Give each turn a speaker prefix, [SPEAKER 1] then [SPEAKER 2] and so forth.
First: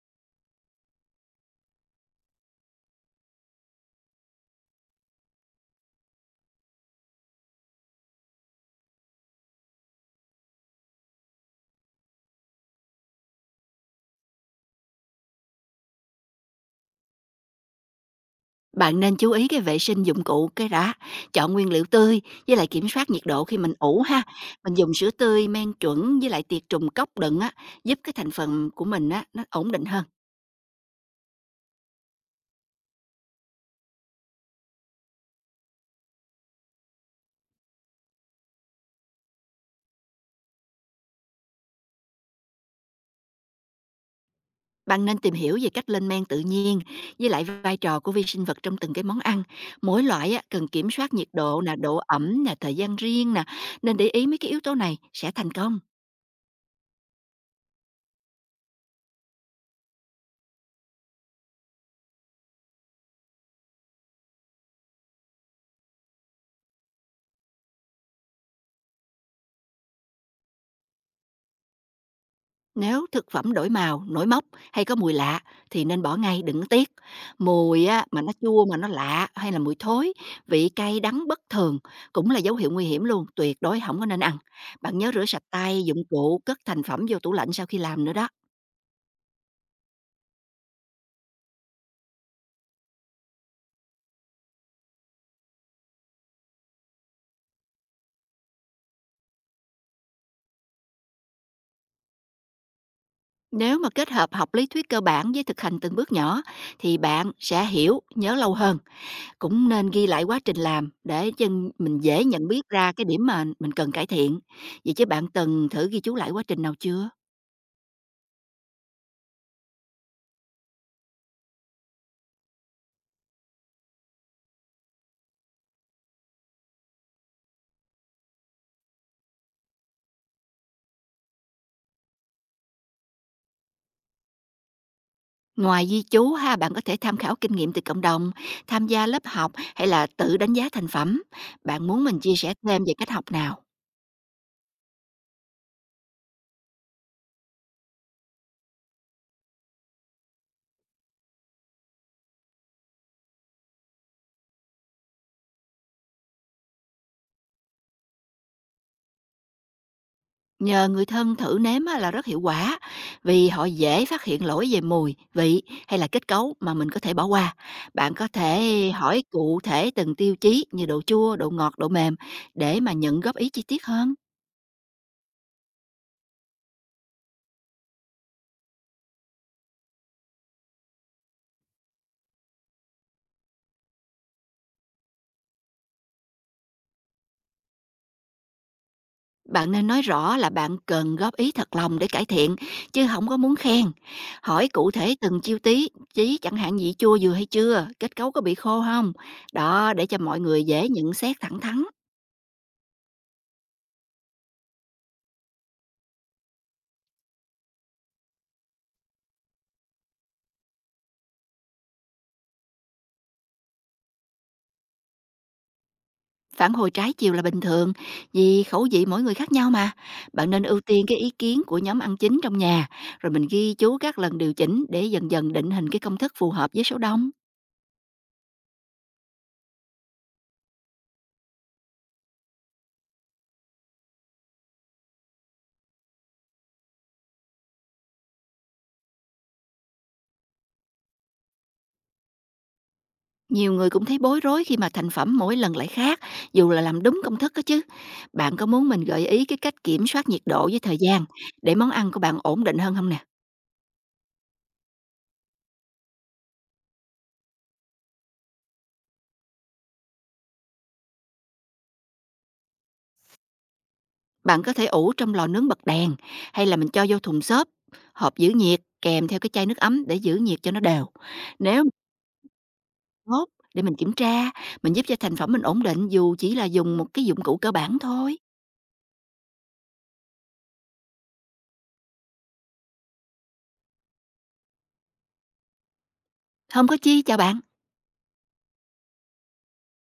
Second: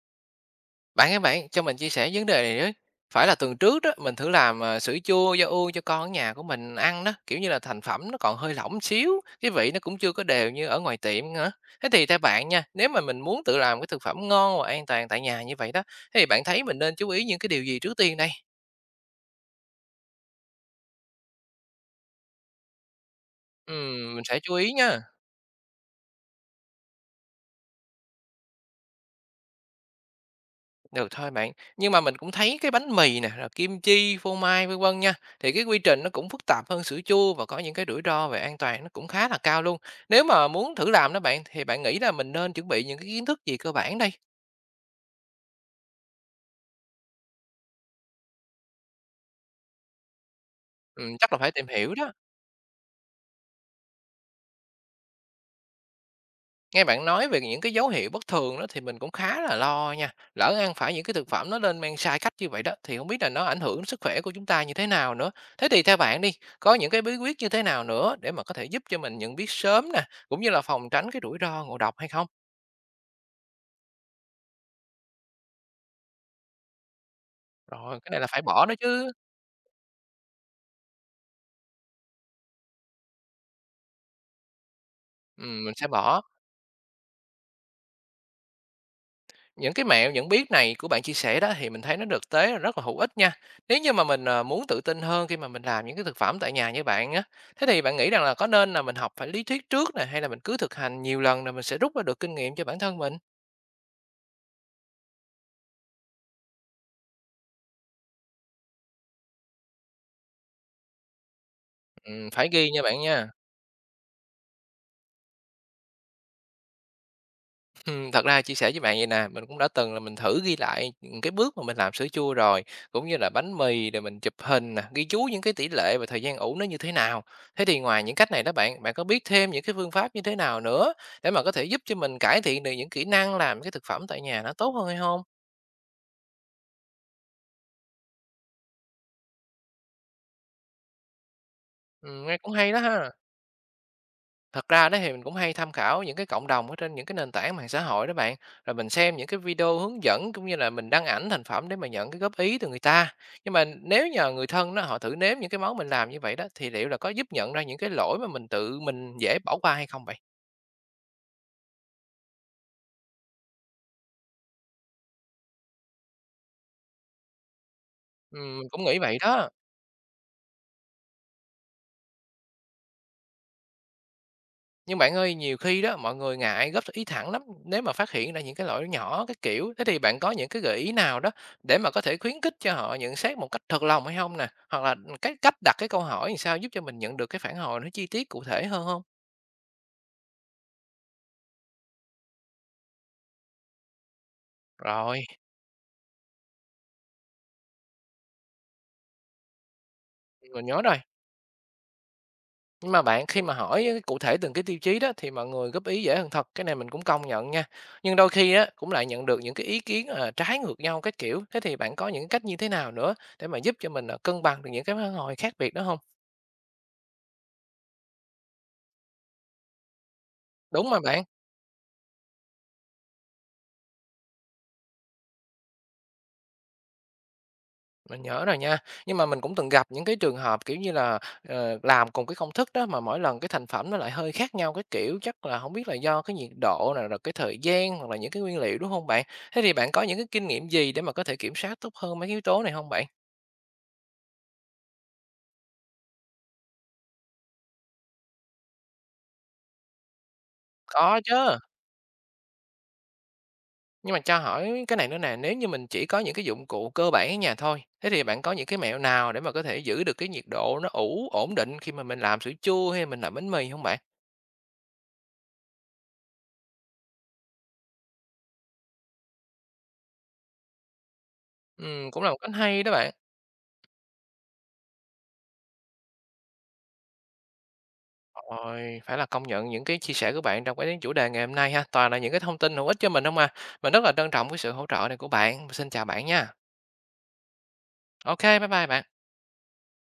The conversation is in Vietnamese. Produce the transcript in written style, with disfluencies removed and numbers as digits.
[SPEAKER 1] Bạn ơi bạn, cho mình chia sẻ vấn đề này với. Phải là tuần trước đó, mình thử làm sữa chua da u cho con ở nhà của mình ăn đó, kiểu như là thành phẩm nó còn hơi lỏng xíu, cái vị nó cũng chưa có đều như ở ngoài tiệm nữa. Thế thì theo bạn nha, nếu mà mình muốn tự làm cái thực phẩm ngon và an toàn tại nhà như vậy đó, thế thì bạn thấy mình nên chú ý những cái điều gì trước tiên đây?
[SPEAKER 2] Bạn nên chú ý cái vệ sinh dụng cụ cái đã, chọn nguyên liệu tươi với lại kiểm soát nhiệt độ khi mình ủ ha.
[SPEAKER 1] Mình sẽ chú ý
[SPEAKER 2] Mình dùng
[SPEAKER 1] nha.
[SPEAKER 2] sữa tươi, men chuẩn với lại tiệt trùng cốc đựng á, giúp cái thành phần của mình á nó ổn định hơn.
[SPEAKER 1] Được thôi bạn, nhưng mà mình cũng thấy cái bánh mì nè, rồi kim chi, phô mai vân vân nha, thì cái quy trình nó cũng phức tạp hơn sữa chua và có những cái rủi ro về an toàn nó cũng khá là cao luôn. Nếu mà muốn thử làm đó bạn thì bạn nghĩ là mình nên chuẩn bị những cái kiến thức gì cơ bản đây?
[SPEAKER 2] Bạn nên tìm hiểu về cách lên men tự nhiên với lại vai trò của vi sinh vật trong từng cái món ăn. Mỗi loại á, cần kiểm
[SPEAKER 1] Ừ,
[SPEAKER 2] soát nhiệt
[SPEAKER 1] chắc là phải
[SPEAKER 2] độ
[SPEAKER 1] tìm
[SPEAKER 2] nè,
[SPEAKER 1] hiểu
[SPEAKER 2] độ
[SPEAKER 1] đó.
[SPEAKER 2] ẩm nè, thời gian riêng nè. Nên để ý mấy cái yếu tố này sẽ thành công.
[SPEAKER 1] Nghe bạn nói về những cái dấu hiệu bất thường đó thì mình cũng khá là lo nha. Lỡ ăn phải những cái thực phẩm nó lên men sai cách như vậy đó thì không biết là nó ảnh hưởng đến sức khỏe của chúng ta như thế nào nữa. Thế thì theo bạn đi, có những cái bí quyết như thế nào nữa để mà có thể giúp cho mình nhận biết sớm nè, cũng như là phòng tránh cái rủi ro ngộ độc hay không?
[SPEAKER 2] Nếu thực phẩm đổi màu, nổi mốc hay có mùi lạ thì nên bỏ ngay, đừng có tiếc. Mùi
[SPEAKER 1] Rồi,
[SPEAKER 2] á,
[SPEAKER 1] cái này
[SPEAKER 2] mà
[SPEAKER 1] là
[SPEAKER 2] nó
[SPEAKER 1] phải
[SPEAKER 2] chua
[SPEAKER 1] bỏ đó
[SPEAKER 2] mà nó
[SPEAKER 1] chứ.
[SPEAKER 2] lạ hay là mùi thối, vị cay đắng bất thường cũng là dấu hiệu nguy hiểm luôn, tuyệt đối không có nên ăn. Bạn nhớ rửa sạch
[SPEAKER 1] Ừ, mình
[SPEAKER 2] tay,
[SPEAKER 1] sẽ
[SPEAKER 2] dụng
[SPEAKER 1] bỏ.
[SPEAKER 2] cụ, cất thành phẩm vô tủ lạnh sau khi làm nữa đó.
[SPEAKER 1] Những cái mẹo những biết này của bạn chia sẻ đó thì mình thấy nó thực tế là rất là hữu ích nha. Nếu như mà mình muốn tự tin hơn khi mà mình làm những cái thực phẩm tại nhà như bạn á, thế thì bạn nghĩ rằng là có nên là mình học phải lý thuyết trước nè, hay là mình cứ thực hành nhiều lần rồi mình sẽ rút ra được kinh nghiệm cho bản thân mình?
[SPEAKER 2] Nếu mà kết hợp học lý thuyết cơ bản với thực hành từng bước nhỏ thì bạn sẽ hiểu, nhớ lâu hơn. Cũng nên ghi lại quá trình làm để chân mình dễ
[SPEAKER 1] Ừ,
[SPEAKER 2] nhận
[SPEAKER 1] phải
[SPEAKER 2] biết
[SPEAKER 1] ghi nha
[SPEAKER 2] ra
[SPEAKER 1] bạn
[SPEAKER 2] cái điểm
[SPEAKER 1] nha.
[SPEAKER 2] mà mình cần cải thiện. Vậy chứ bạn từng thử ghi chú lại quá trình nào chưa?
[SPEAKER 1] Thật ra chia sẻ với bạn vậy nè, mình cũng đã từng là mình thử ghi lại những cái bước mà mình làm sữa chua rồi, cũng như là bánh mì, rồi mình chụp hình nè, ghi chú những cái tỷ lệ và thời gian ủ nó như thế nào. Thế thì ngoài những cách này đó bạn, bạn có biết thêm những cái phương pháp như thế nào nữa để mà có thể giúp cho mình cải thiện được những kỹ năng làm cái thực phẩm tại nhà nó tốt hơn hay không?
[SPEAKER 2] Ngoài ghi chú ha, bạn có thể tham khảo kinh nghiệm từ cộng đồng, tham gia lớp học hay là tự đánh giá thành phẩm. Bạn muốn mình chia
[SPEAKER 1] Nghe
[SPEAKER 2] sẻ
[SPEAKER 1] cũng hay đó
[SPEAKER 2] thêm về cách
[SPEAKER 1] ha.
[SPEAKER 2] học nào?
[SPEAKER 1] Thật ra đó thì mình cũng hay tham khảo những cái cộng đồng ở trên những cái nền tảng mạng xã hội đó bạn, rồi mình xem những cái video hướng dẫn, cũng như là mình đăng ảnh thành phẩm để mà nhận cái góp ý từ người ta. Nhưng mà nếu nhờ người thân đó họ thử nếm những cái món mình làm như vậy đó, thì liệu là có giúp nhận ra những cái lỗi mà mình tự mình dễ bỏ qua hay không vậy?
[SPEAKER 2] Nhờ người thân thử nếm á là rất hiệu quả vì họ dễ phát hiện lỗi về mùi, vị hay là kết cấu mà mình có thể bỏ qua. Bạn có
[SPEAKER 1] Mình cũng
[SPEAKER 2] thể
[SPEAKER 1] nghĩ vậy
[SPEAKER 2] hỏi
[SPEAKER 1] đó.
[SPEAKER 2] cụ thể từng tiêu chí như độ chua, độ ngọt, độ mềm để mà nhận góp ý chi tiết hơn.
[SPEAKER 1] Nhưng bạn ơi, nhiều khi đó, mọi người ngại góp ý thẳng lắm, nếu mà phát hiện ra những cái lỗi nhỏ, cái kiểu. Thế thì bạn có những cái gợi ý nào đó để mà có thể khuyến khích cho họ nhận xét một cách thật lòng hay không nè? Hoặc là cái cách đặt cái câu hỏi làm sao giúp cho mình nhận được cái phản hồi nó chi tiết cụ thể hơn không?
[SPEAKER 2] Bạn nên nói rõ là bạn cần góp ý thật lòng để cải thiện, chứ không có muốn khen. Hỏi cụ thể
[SPEAKER 1] Rồi,
[SPEAKER 2] từng chiêu tí chí, chẳng hạn vị chua vừa hay chưa, kết cấu có bị khô không. Đó, để cho mọi người
[SPEAKER 1] mình nhớ
[SPEAKER 2] dễ
[SPEAKER 1] rồi.
[SPEAKER 2] nhận xét thẳng thắn.
[SPEAKER 1] Nhưng mà bạn, khi mà hỏi á cụ thể từng cái tiêu chí đó thì mọi người góp ý dễ hơn thật, cái này mình cũng công nhận nha. Nhưng đôi khi á, cũng lại nhận được những cái ý kiến, trái ngược nhau cái kiểu. Thế thì bạn có những cách như thế nào nữa để mà giúp cho mình, cân bằng được những cái phản hồi khác biệt đó không?
[SPEAKER 2] Phản hồi trái chiều là bình thường, vì khẩu vị mỗi người khác nhau mà. Bạn nên ưu
[SPEAKER 1] Đúng mà
[SPEAKER 2] tiên cái
[SPEAKER 1] bạn,
[SPEAKER 2] ý kiến của nhóm ăn chính trong nhà, rồi mình ghi chú các lần điều chỉnh để dần dần định hình cái công thức phù hợp với số đông.
[SPEAKER 1] mình nhớ rồi nha. Nhưng mà mình cũng từng gặp những cái trường hợp, kiểu như là, làm cùng cái công thức đó mà mỗi lần cái thành phẩm nó lại hơi khác nhau cái kiểu, chắc là không biết là do cái nhiệt độ nè, rồi cái thời gian, hoặc là những cái nguyên liệu, đúng không bạn? Thế thì bạn có những cái kinh nghiệm gì để mà có thể kiểm soát tốt hơn mấy cái yếu tố này không bạn?
[SPEAKER 2] Nhiều người cũng thấy bối rối khi mà thành phẩm mỗi lần lại khác, dù là làm đúng công thức đó chứ. Bạn có muốn mình gợi ý cái cách kiểm soát nhiệt độ với thời
[SPEAKER 1] Có
[SPEAKER 2] gian
[SPEAKER 1] chứ,
[SPEAKER 2] để món ăn của bạn ổn định hơn không nè?
[SPEAKER 1] nhưng mà cho hỏi cái này nữa nè, nếu như mình chỉ có những cái dụng cụ cơ bản ở nhà thôi, thế thì bạn có những cái mẹo nào để mà có thể giữ được cái nhiệt độ nó ủ ổn định khi mà mình làm sữa chua hay mình làm bánh mì không bạn?
[SPEAKER 2] Bạn có thể ủ trong lò nướng bật đèn hay là mình cho vô thùng xốp, hộp giữ nhiệt kèm theo cái chai nước ấm để giữ nhiệt cho nó đều. Nếu mà
[SPEAKER 1] Cũng là một cách hay đó bạn.
[SPEAKER 2] tốt để mình kiểm tra, mình giúp cho thành phẩm mình ổn định dù chỉ là dùng một cái dụng cụ cơ bản thôi.
[SPEAKER 1] Rồi, phải là công nhận những cái chia sẻ của bạn trong cái chủ đề ngày hôm nay ha, toàn là những cái thông tin hữu ích cho mình hông à. Mình rất là trân trọng cái sự hỗ trợ này của bạn. Xin chào bạn nha.
[SPEAKER 2] Không có chi, chào bạn.
[SPEAKER 1] OK, bye bye bạn.